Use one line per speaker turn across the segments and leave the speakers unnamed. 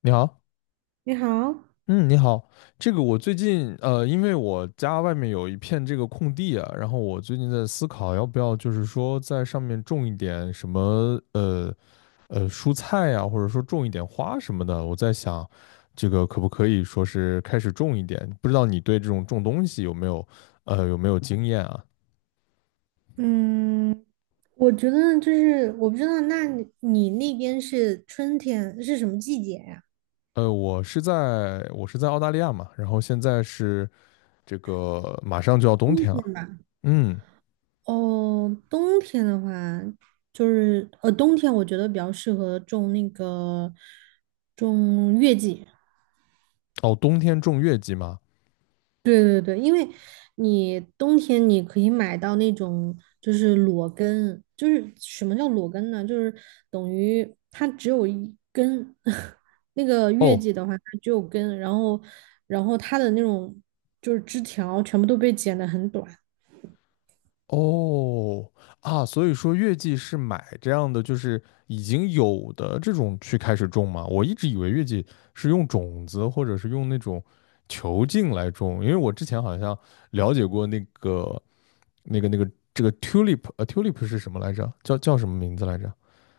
你好，
你好，
嗯，你好，这个我最近因为我家外面有一片这个空地啊，然后我最近在思考要不要就是说在上面种一点什么蔬菜呀、或者说种一点花什么的。我在想，这个可不可以说是开始种一点？不知道你对这种种东西有没有，有没有经验啊？
嗯，我觉得就是我不知道，那你那边是春天是什么季节呀？
我是在我是在澳大利亚嘛，然后现在是这个马上就要冬
冬
天
天
了。
吧？
嗯。
哦，冬天的话，就是冬天我觉得比较适合种那个种月季。
哦，冬天种月季吗？
对对对，因为你冬天可以买到那种就是裸根，就是什么叫裸根呢？就是等于它只有一根，那个月
哦。
季的话它只有根，然后它的那种就是枝条全部都被剪得很短。
哦，啊，所以说月季是买这样的，就是已经有的这种去开始种吗？我一直以为月季是用种子或者是用那种球茎来种，因为我之前好像了解过那个这个 tulip，tulip 是什么来着？叫什么名字来着？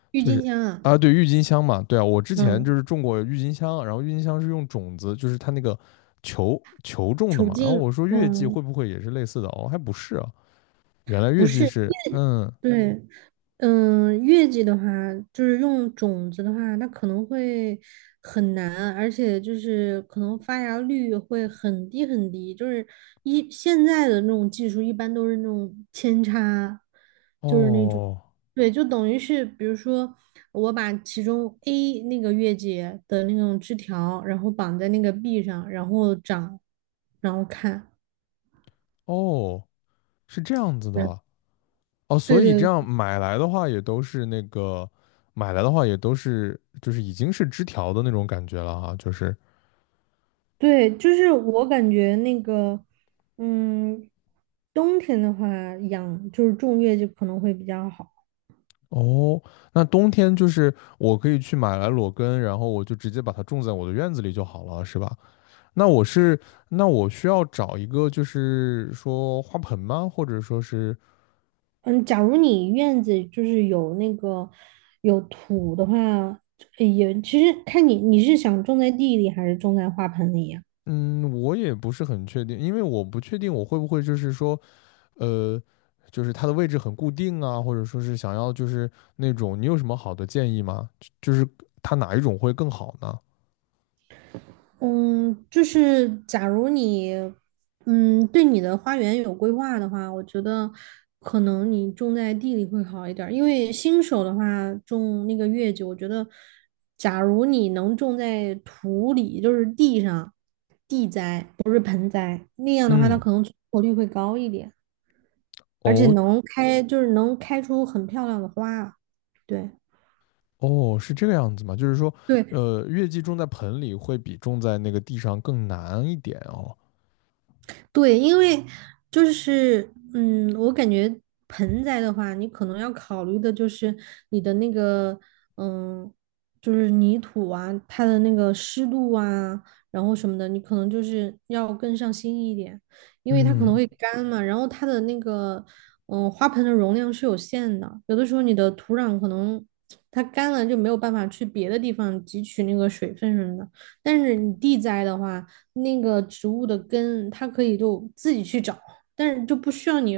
郁
就
金
是
香啊，
啊，对，郁金香嘛，对啊，我之前就
嗯，
是种过郁金香，然后郁金香是用种子，就是它那个球种的
球
嘛，然后
茎，
我说月季
嗯，
会不会也是类似的？哦，还不是啊。原来
不
月季
是，因
是，
为
嗯。
对，月季的话，就是用种子的话，它可能会很难，而且就是可能发芽率会很低很低。就是现在的那种技术，一般都是那种扦插，就是那种，
哦。
对，就等于是，比如说我把其中 A 那个月季的那种枝条，然后绑在那个 B 上，然后长，然后看。
哦，是这样子的。哦，
对
所以这
对对
样买来的话也都是那个，买来的话也都是，就是已经是枝条的那种感觉了哈。就是，
对，就是我感觉那个，嗯，冬天的话养就是种月季可能会比较好。
哦，那冬天就是我可以去买来裸根，然后我就直接把它种在我的院子里就好了，是吧？那我是，那我需要找一个就是说花盆吗？或者说是，
嗯，假如你院子就是有那个有土的话，也其实看你是想种在地里还是种在花盆里呀？
嗯，我也不是很确定，因为我不确定我会不会就是说。呃，就是它的位置很固定啊，或者说是想要就是那种，你有什么好的建议吗？就是它哪一种会更好呢？
嗯，就是假如你，对你的花园有规划的话，我觉得可能你种在地里会好一点儿。因为新手的话，种那个月季，我觉得，假如你能种在土里，就是地上，地栽，不是盆栽，那样的话，它
嗯。
可能存活率会高一点，而且
哦，
能开，就是能开出很漂亮的花。对。
哦，是这个样子吗？就是说，
对，
呃，月季种在盆里会比种在那个地上更难一点哦。
对，因为就是我感觉盆栽的话，你可能要考虑的就是你的那个嗯，就是泥土啊，它的那个湿度啊，然后什么的，你可能就是要更上心一点，因为它可能
嗯。
会干嘛，然后它的那个花盆的容量是有限的，有的时候你的土壤可能它干了就没有办法去别的地方汲取那个水分什么的，但是你地栽的话。那个植物的根，它可以就自己去找，但是就不需要你，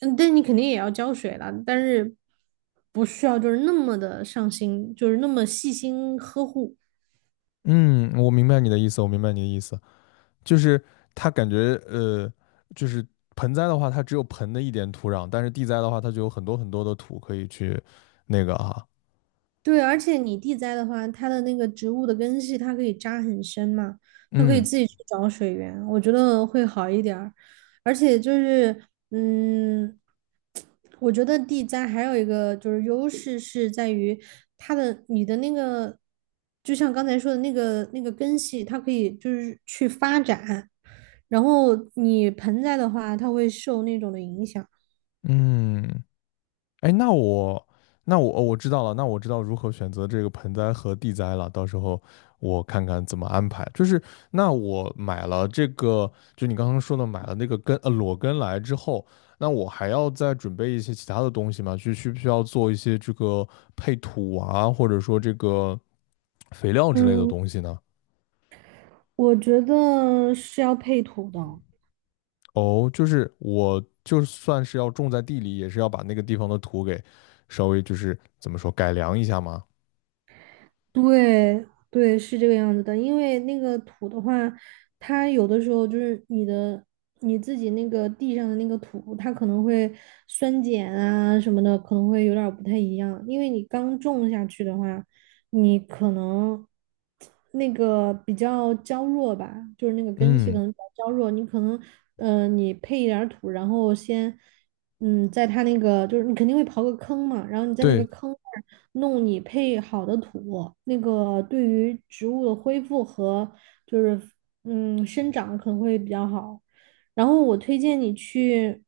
但你肯定也要浇水了，但是不需要就是那么的上心，就是那么细心呵护。
嗯，我明白你的意思，我明白你的意思，就是它感觉就是盆栽的话，它只有盆的一点土壤，但是地栽的话，它就有很多很多的土可以去那个哈、
对，而且你地栽的话，它的那个植物的根系它可以扎很深嘛，它可以
嗯。
自己去找水源，我觉得会好一点儿。而且就是，嗯，我觉得地栽还有一个就是优势是在于它的你的那个，就像刚才说的那个根系，它可以就是去发展，然后你盆栽的话，它会受那种的影响。
嗯。哎，那我那我哦我知道了，那我知道如何选择这个盆栽和地栽了。到时候我看看怎么安排。就是那我买了这个，就你刚刚说的买了那个根裸根来之后，那我还要再准备一些其他的东西吗？就需不需要做一些这个配土啊，或者说这个肥料之类的
嗯，
东西呢？
我觉得是要配土的。
哦，就是我就算是要种在地里，也是要把那个地方的土给稍微就是怎么说改良一下吗？
对对，是这个样子的，因为那个土的话，它有的时候就是你自己那个地上的那个土，它可能会酸碱啊什么的，可能会有点儿不太一样。因为你刚种下去的话，你可能那个比较娇弱吧，就是那个根系可
嗯，
能比较娇弱，你可能你配一点儿土，然后先。在它那个就是你肯定会刨个坑嘛，然后你在那个
对。
坑那儿弄你配好的土，那个对于植物的恢复和就是生长可能会比较好。然后我推荐你去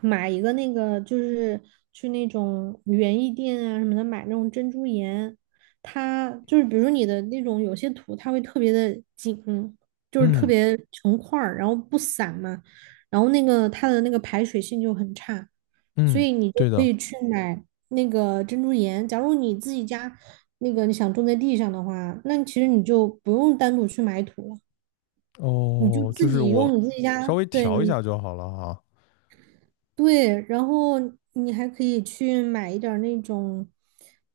买一个那个就是去那种园艺店啊什么的买那种珍珠岩，它就是比如说你的那种有些土它会特别的紧，就是特
嗯。
别成块儿，然后不散嘛。然后那个它的那个排水性就很差，所
嗯，
以你就
对
可
的。
以去买那个珍珠岩。假如你自己家那个你想种在地上的话，那其实你就不用单独去买土了，你就
哦，就
自
是
己
我
用你自己
稍
家，
微
对
调一下就好了哈。
对，然后你还可以去买一点儿那种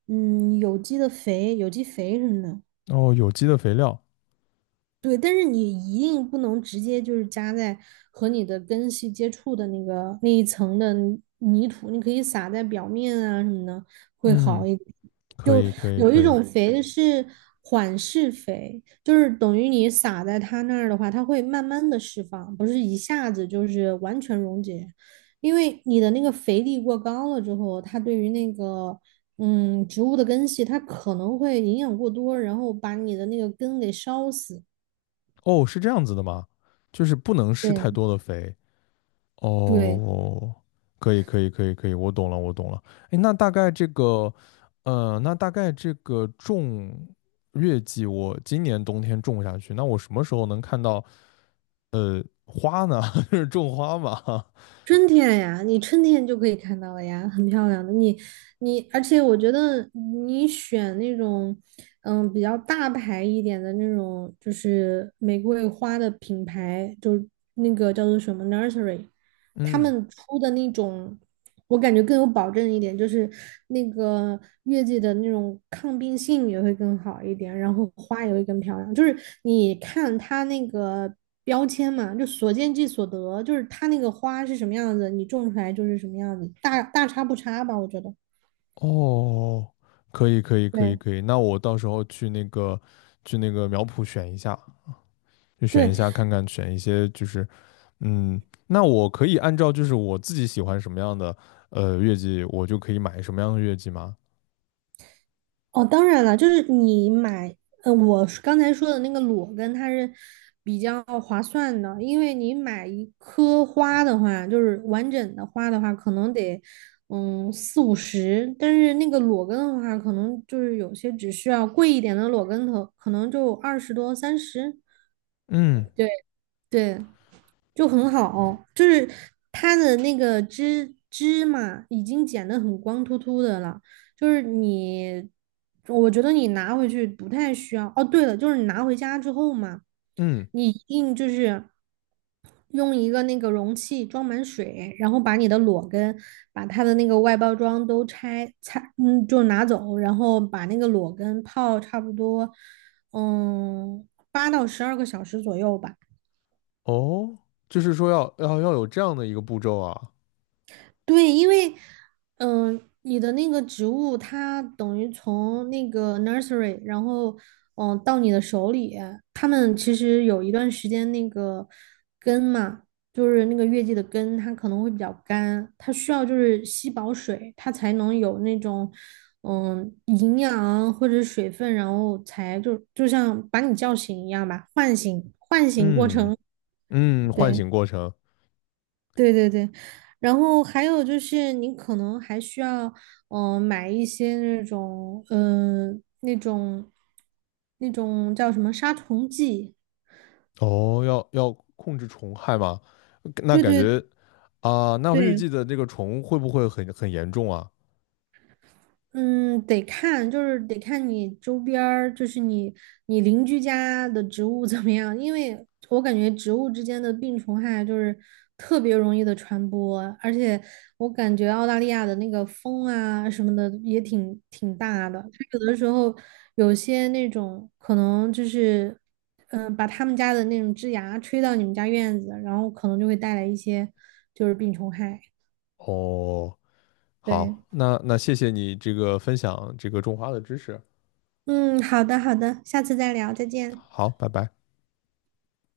有机的肥、有机肥什么的。
哦，有机的肥料，
对，但是你一定不能直接就是加在和你的根系接触的那个那一层的泥土，你可以撒在表面啊什么的，会
嗯，
好一点。
可
就
以可以
有一
可以。
种肥是缓释肥，就是等于你撒在它那儿的话，它会慢慢的释放，不是一下子就是完全溶解，因为你的那个肥力过高了之后，它对于那个。植物的根系它可能会营养过多，然后把你的那个根给烧死。
哦，是这样子的吗？就是不能施太
对
多的肥。
对，
哦，可以可以可以可以，我懂了我懂了。哎，那大概这个，呃，那大概这个种月季，我今年冬天种下去，那我什么时候能看到花呢？就是种花嘛。
春天呀，你春天就可以看到了呀，很漂亮的。而且我觉得你选那种，比较大牌一点的那种，就是玫瑰花的品牌，就是那个叫做什么 Nursery，他
嗯。
们出的那种，我感觉更有保证一点，就是那个月季的那种抗病性也会更好一点，然后花也会更漂亮。就是你看它那个标签嘛，就所见即所得，就是它那个花是什么样子，你种出来就是什么样子，大差不差吧，我觉得。
哦，可以可以可以
对
可以，那我到时候去那个去那个苗圃选一下，就选
对
一下看看，选一些就是，嗯，那我可以按照就是我自己喜欢什么样的呃月季，我就可以买什么样的月季吗？
哦，当然了，就是你买，我是刚才说的那个裸根，它是比较划算的，因为你买一颗花的话，就是完整的花的话，可能得四五十，但是那个裸根的话，可能就是有些只需要贵一点的裸根头，可能就二十多三十。
嗯。
对对，就很好，就是它的那个芝嘛，已经剪得很光秃秃的了，就是你，我觉得你拿回去不太需要。哦，对了，就是你拿回家之后嘛，
嗯，
你一定就是用一个那个容器装满水，然后把你的裸根，把它的那个外包装都拆拆，就拿走，然后把那个裸根泡差不多，嗯，8到12个小时左右吧。
哦，就是说要要要有这样的一个步骤啊，
对，因为，你的那个植物它等于从那个 nursery，然后，到你的手里，他们其实有一段时间那个根嘛，就是那个月季的根，它可能会比较干，它需要就是吸饱水，它才能有那种，营养或者水分，然后才就像把你叫醒一样吧，唤醒过
嗯。
程，
嗯，唤
对。
醒过程。
对对对，然后还有就是你可能还需要，买一些那种，那种，那种叫什么杀虫剂？
哦，要要控制虫害吗？那
对
感
对
觉啊，那月
对，
季的这个虫会不会很很严重啊？
嗯，得看，就是得看你周边儿，就是你邻居家的植物怎么样，因为我感觉植物之间的病虫害就是特别容易的传播，而且我感觉澳大利亚的那个风啊什么的也挺大的，它有的时候有些那种可能就是，把他们家的那种枝芽吹到你们家院子，然后可能就会带来一些就是病虫害。
哦，
对，
好，那那谢谢你这个分享这个种花的知识，
嗯，好的好的，下次再聊，再见。
好，拜拜。